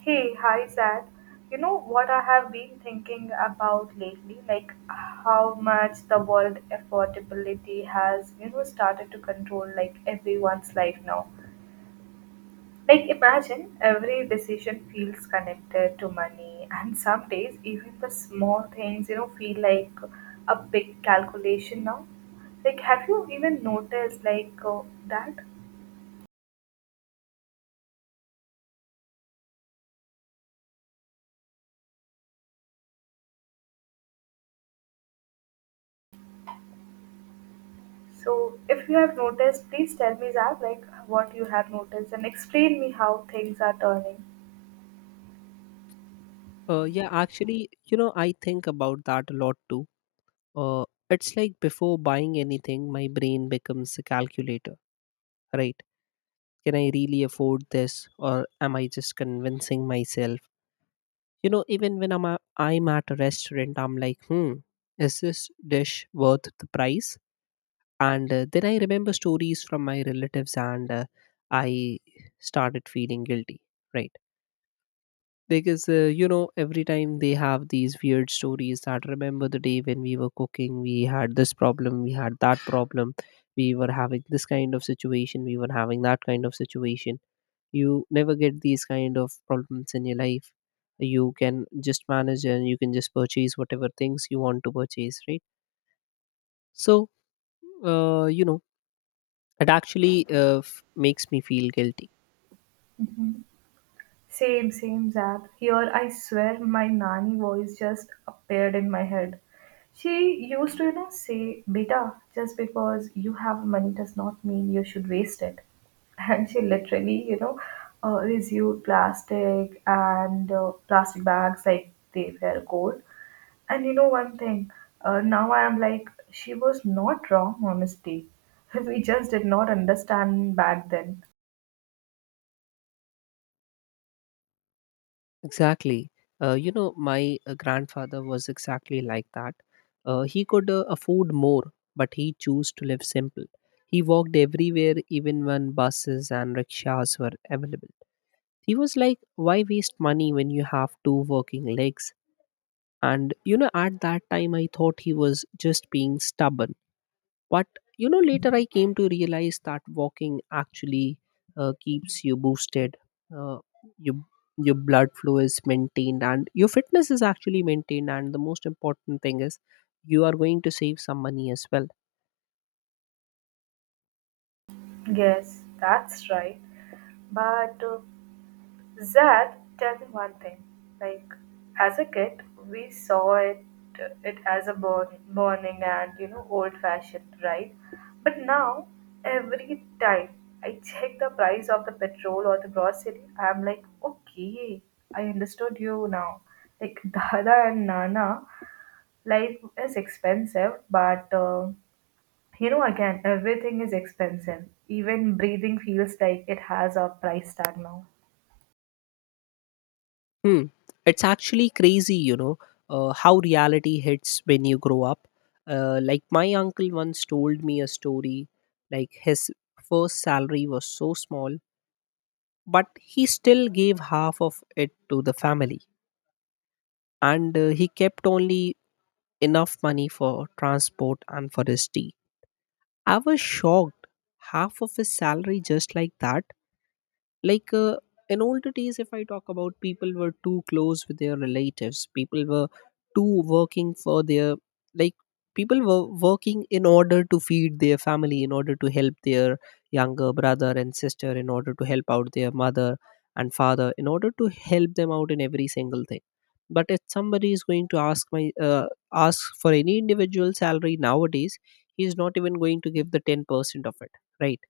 Hey, hi Zach. You know what I have been thinking about lately? Like how much the world affordability has, you know, started to control like everyone's life now. Like imagine every decision feels connected to money and some days even the small things, you know, feel like a big calculation now. Like have you even noticed that? So, if you have noticed, please tell me, Zach, like what you have noticed and explain me how things are turning. Yeah, actually, I think about that a lot too. It's like before buying anything, my brain becomes a calculator, right? Can I really afford this, or am I just convincing myself? Even when I'm at a restaurant, I'm like, is this dish worth the price? And then I remember stories from my relatives, and I started feeling guilty, right? Because every time they have these weird stories, that remember the day when we were cooking, we had this problem, we had that problem. We were having this kind of situation, we were having that kind of situation. You never get these kind of problems in your life. You can just manage, and you can just purchase whatever things you want to purchase, right? So, uh, you know it actually makes me feel guilty. Mhm. Same, same, Zap. Here, I swear, my nanny voice just appeared in my head. She used to, you know, say, Beta, just because you have money does not mean you should waste it. And she literally, resumed plastic and plastic bags like they were gold. And you know one thing, now I am like, she was not wrong, honestly. We just did not understand back then. Exactly. My grandfather was exactly like that. He could afford more, but he chose to live simple. He walked everywhere, even when buses and rickshaws were available. He was like, "Why waste money when you have two working legs?" And at that time, I thought he was just being stubborn. But later I came to realize that walking actually keeps you boosted. Uh, you your blood flow is maintained, and your fitness is actually maintained, and the most important thing is you are going to save some money as well. Yes, that's right. But Zad, tell me one thing. Like, as a kid, we saw it it as a burn, burning and you know old fashioned, right? But now, every time I check the price of the petrol or the grocery, I'm like, okay, I understood you now. Like Dada and Nana, life is expensive, but you know, again, everything is expensive. Even breathing feels like it has a price tag now. Hmm. It's actually crazy, how reality hits when you grow up. Like my uncle once told me a story. Like his first salary was so small, but he still gave half of it to the family. And he kept only enough money for transport and for his tea. I was shocked. Half of his salary, just like that. like uh, in older days, if I talk about, people were too close with their relatives. People were too working for their, like, people were working in order to feed their family, in order to help their younger brother and sister, in order to help out their mother and father, in order to help them out in every single thing. But if somebody is going to ask my ask for any individual salary nowadays, he is not even going to give the 10% of it, right?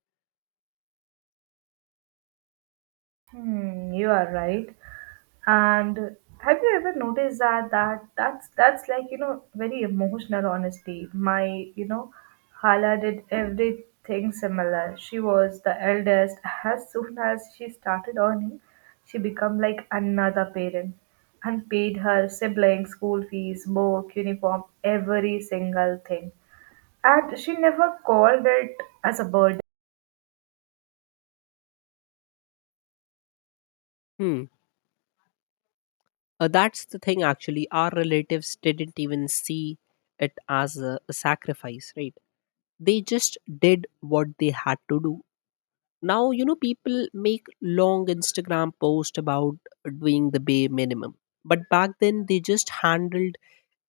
Hmm, you are right. And have you ever noticed that that's like you know very emotional honesty. My you know, Hala did everything similar. She was the eldest. As soon as she started earning, she became like another parent and paid her siblings school fees, book, uniform, every single thing. And she never called it as a burden. That's the thing, actually. Our relatives didn't even see it as a sacrifice, right? They just did what they had to do. Now, people make long Instagram posts about doing the bare minimum. But back then, they just handled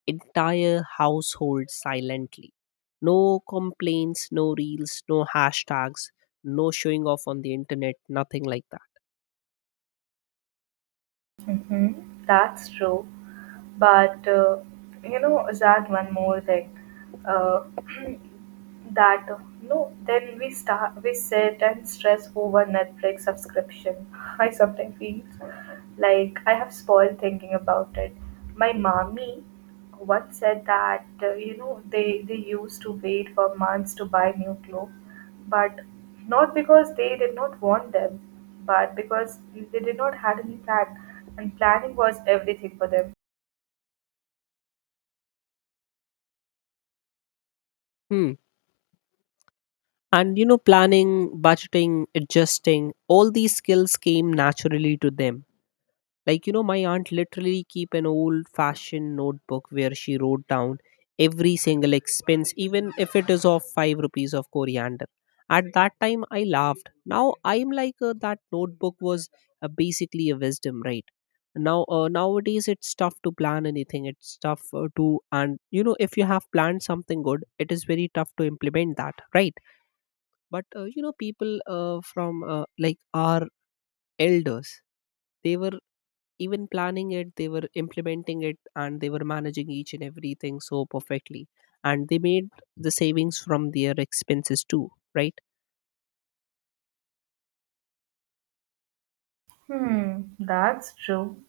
entire households silently. No complaints, no reels, no hashtags, no showing off on the internet, nothing like that. Hmm. That's true. But you know, Zad, one more thing. Uh, that no, then we sit and stress over Netflix subscription. I sometimes feel like I have spoiled thinking about it. My mommy once said that you know they used to wait for months to buy new clothes, but not because they did not want them, but because they did not had any plan, and planning was everything for them. Hmm. And planning, budgeting, adjusting, all these skills came naturally to them. Like, my aunt literally keep an old fashioned notebook where she wrote down every single expense, even if it is of 5 rupees of coriander. At that time, I laughed. Now I'm like, that notebook was, basically a wisdom, right? Now, nowadays it's tough to plan anything. It's tough, and if you have planned something good, it is very tough to implement that, right? But people, from, like our elders, they were even planning it, they were implementing it, and they were managing each and everything so perfectly. And they made the savings from their expenses too, right? Hmm, that's true.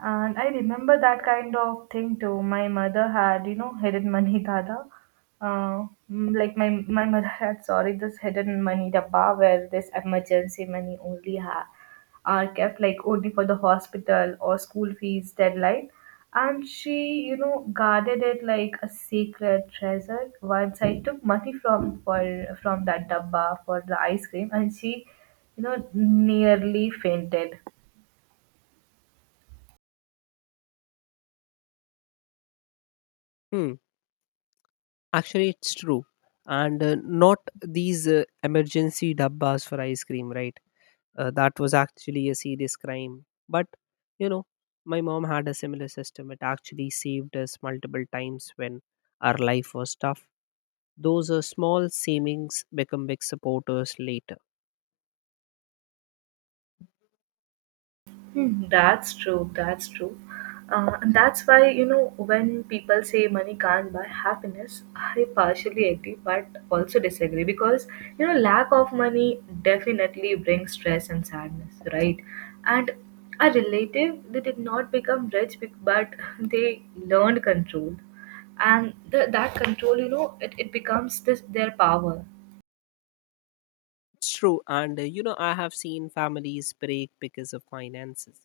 And I remember that kind of thing too. My mother had, you know, hidden money dada. Like my mother had, sorry, this hidden money dabba where this emergency money only had are kept like only for the hospital or school fees deadline. And she, you know, guarded it like a sacred treasure. Once I took money from for from that dabba for the ice cream, and she, you know, nearly fainted. Hmm. Actually, it's true. And not these emergency dabbas for ice cream, right? That was actually a serious crime. But you know my mom had a similar system. It actually saved us multiple times when our life was tough. Those small savings become big supporters later. Hmm, that's true. That's true. And that's why, you know, when people say money can't buy happiness, I partially agree but also disagree because, you know, lack of money definitely brings stress and sadness, right? And a relative, they did not become rich bec- but they learned control. That control, you know, it becomes this their power. It's true. And, I have seen families break because of finances.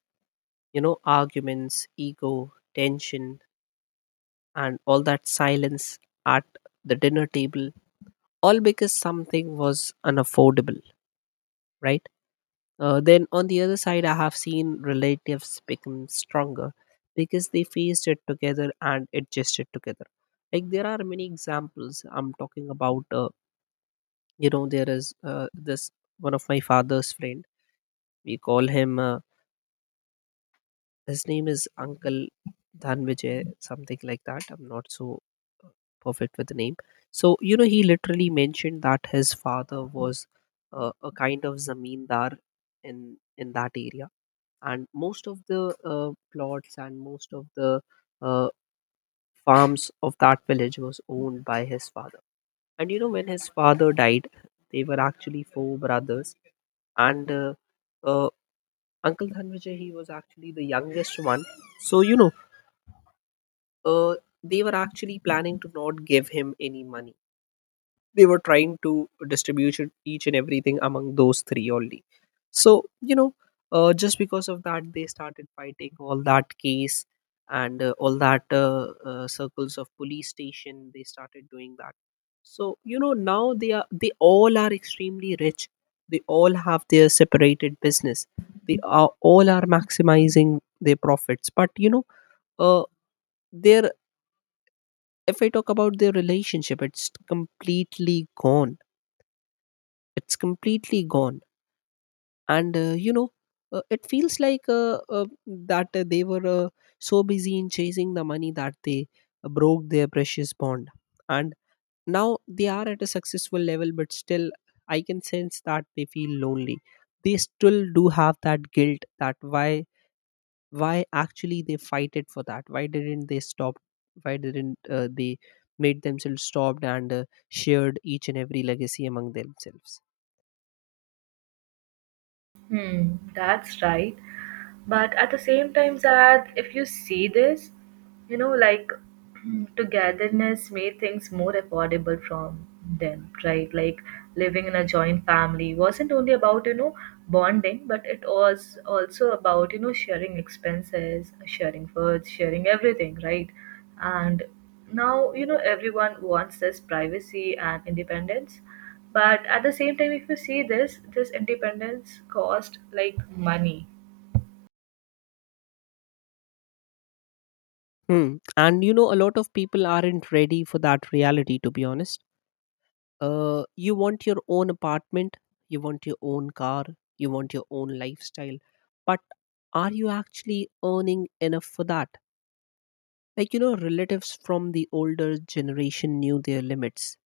Arguments, ego, tension, and all that silence at the dinner table, all because something was unaffordable, right? Then on the other side, I have seen relatives become stronger because they faced it together and adjusted together. Like, there are many examples. I'm talking about, there is, this one of my father's friend. We call him, his name is Uncle Dhanvijay, something like that. I'm not so uh, perfect with the name. So, he literally mentioned that his father was, a kind of zamindar in that area, and most of the plots and most of the uh, farms of that village was owned by his father. And when his father died, they were actually four brothers. And uh, Uncle Dhanvijay, he was actually the youngest one. So, uh, they were actually planning to not give him any money. They were trying to distribute each and everything among those three only. So, you know just because of that, they started fighting all that case. And all that, circles of police station, they started doing that. So, now, they all are extremely rich. They all have their separated business. They are all are maximizing their profits. But uh, their if I talk about their relationship, it's completely gone. It's completely gone. And it feels like, that they were, so busy in chasing the money that they, broke their precious bond. And now they are at a successful level, but still I can sense that they feel lonely. They still do have that guilt that why, why actually they fight it for that, why didn't they stop, why didn't they made themselves stopped and shared each and every legacy among themselves. Hmm, that's right. But at the same time, Zad, if you see this, you know, like togetherness made things more affordable from them, right? Like living in a joint family wasn't only about, you know, bonding, but it was also about, you know, sharing expenses, sharing foods, sharing everything, right? And now, you know, everyone wants this privacy and independence but at the same time, if you see this, this independence cost like money. Hmm. And a lot of people aren't ready for that reality, to be honest. You want your own apartment, you want your own car, you want your own lifestyle. But are you actually earning enough for that? Like, relatives from the older generation knew their limits.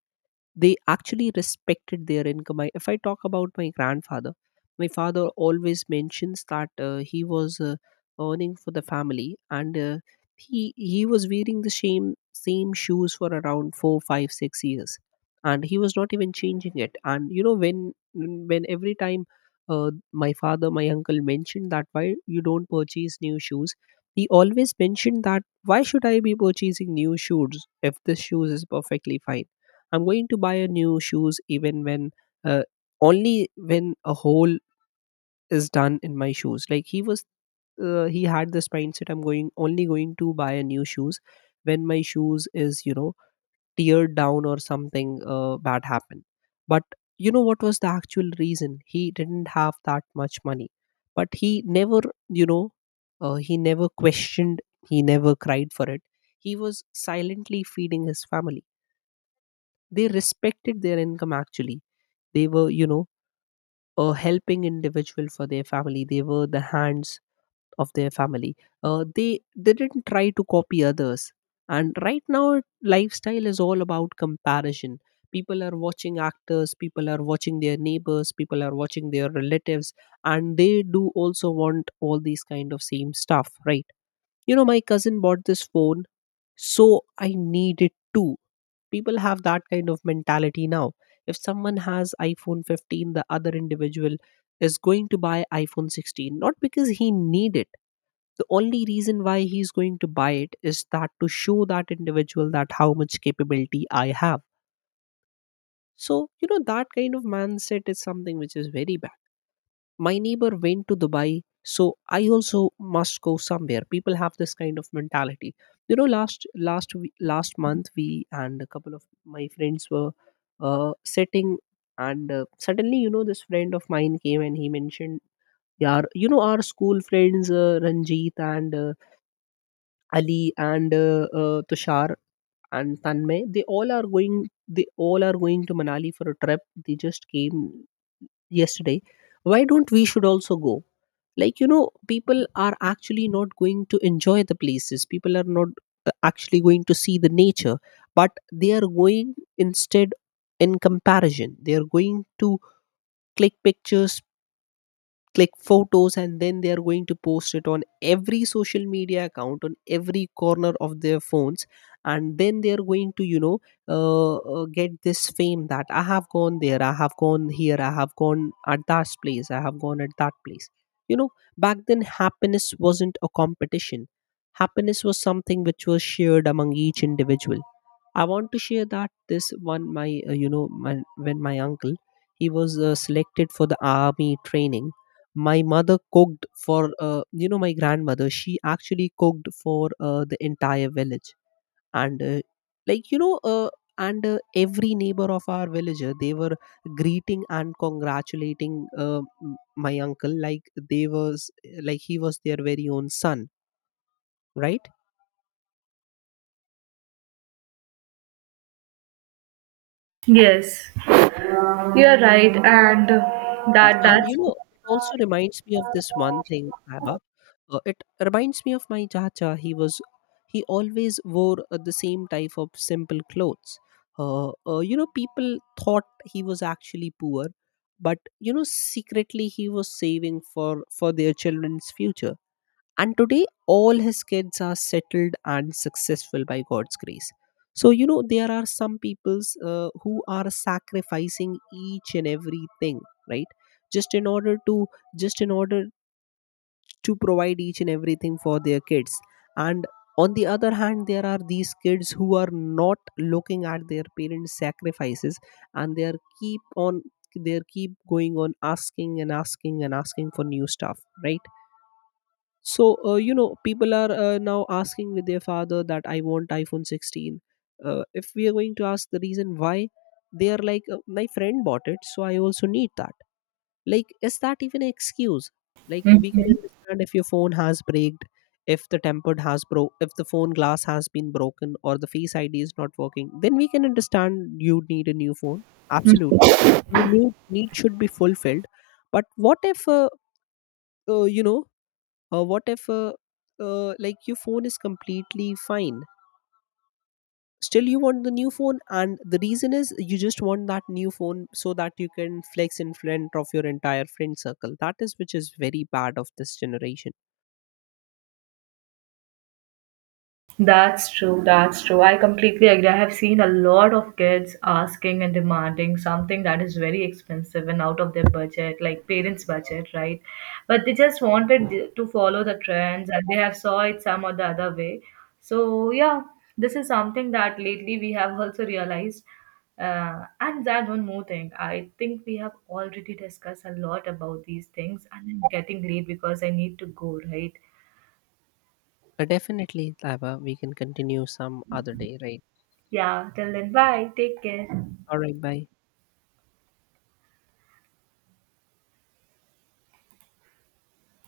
They actually respected their income. If I talk about my grandfather, my father always mentions that he was earning for the family, and he was wearing the same shoes for around 4, 5, 6 years, and he was not even changing it. And when every time my father, my uncle mentioned that why you don't purchase new shoes, he always mentioned that why should I be purchasing new shoes if this shoes is perfectly fine. I'm going to buy a new shoes even when uh, only when a hole is done in my shoes. Like he had this mindset. I'm going only going to buy a new shoes when my shoes is, teared down or something bad happened. But you know what was the actual reason? He didn't have that much money. But he never, you know he never questioned, he never cried for it. He was silently feeding his family. They respected their income actually. They were, a helping individual for their family. They were the hands of their family. They didn't try to copy others. And right now lifestyle is all about comparison. People are watching actors, people are watching their neighbors, people are watching their relatives, and they do also want all these kind of same stuff, right? My cousin bought this phone, so I need it too. People have that kind of mentality now. If someone has iPhone 15, the other individual is going to buy iPhone 16, not because he need it. The only reason why he's going to buy it is that to show that individual that how much capability I have. So, that kind of mindset is something which is very bad. My neighbor went to Dubai, so I also must go somewhere. People have this kind of mentality. Last month, we and a couple of my friends were sitting, and suddenly, this friend of mine came and he mentioned, yeah, our school friends, Ranjit and Ali and Tushar and Tanmay, they all are going. They all are going to Manali for a trip. They just came yesterday. Why don't we should also go? Like, people are actually not going to enjoy the places. People are not, actually going to see the nature, but they are going instead, in comparison, they are going to click pictures, click photos. And then they are going to post it on every social media account on every corner of their phones. And then they are going to, get this fame, that I have gone there, I have gone here, I have gone at that place, I have gone at that place. you know Back then, happiness wasn't a competition. Happiness was something which was shared among each individual. I want to share that this one. My When my uncle, he was selected for the army training, my mother cooked for, my grandmother. She actually cooked for the entire village, and like you know, uh, and every neighbor of our villager, they were greeting and congratulating my uncle, like they was like he was their very own son, right? Yes, you are right, and Mm. that And that's. It also reminds me of this one thing, Abba. It reminds me of my chacha. He always wore the same type of simple clothes. People thought he was actually poor, but secretly he was saving for their children's future. And today, all his kids are settled and successful by God's grace. So, there are some peoples who are sacrificing each and everything, right? Just in order to, just in order to provide each and everything for their kids. And on the other hand, there are these kids who are not looking at their parents' sacrifices, and they are keep going on asking and asking and asking for new stuff, right? So, people are, now asking with their father that I want iPhone 16. If we are going to ask the reason why, they are like, my friend bought it, so I also need that. Like, is that even an excuse? Like, we can understand if your phone has braked, if the tempered has broke, if the phone glass has been broken, or the Face ID is not working, then we can understand you need a new phone. Absolutely. And your new need should be fulfilled. But uh, you know, what if like your phone is completely fine? Still, you want the new phone, and the reason is you just want that new phone so that you can flex in front of your entire friend circle. That is which is very bad of this generation. That's true, that's true. I completely agree. I have seen a lot of kids asking and demanding something that is very expensive and out of their budget, like parents' budget, right? But they just wanted th- to follow the trends and they have saw it some or the other way. So yeah, this is something that lately we have also realized. And that one more thing, I think we have already discussed a lot about these things and I'm getting late because I need to go, right? Definitely, Lava. We can continue some other day, right? Yeah, till then, bye. Take care. All right, bye.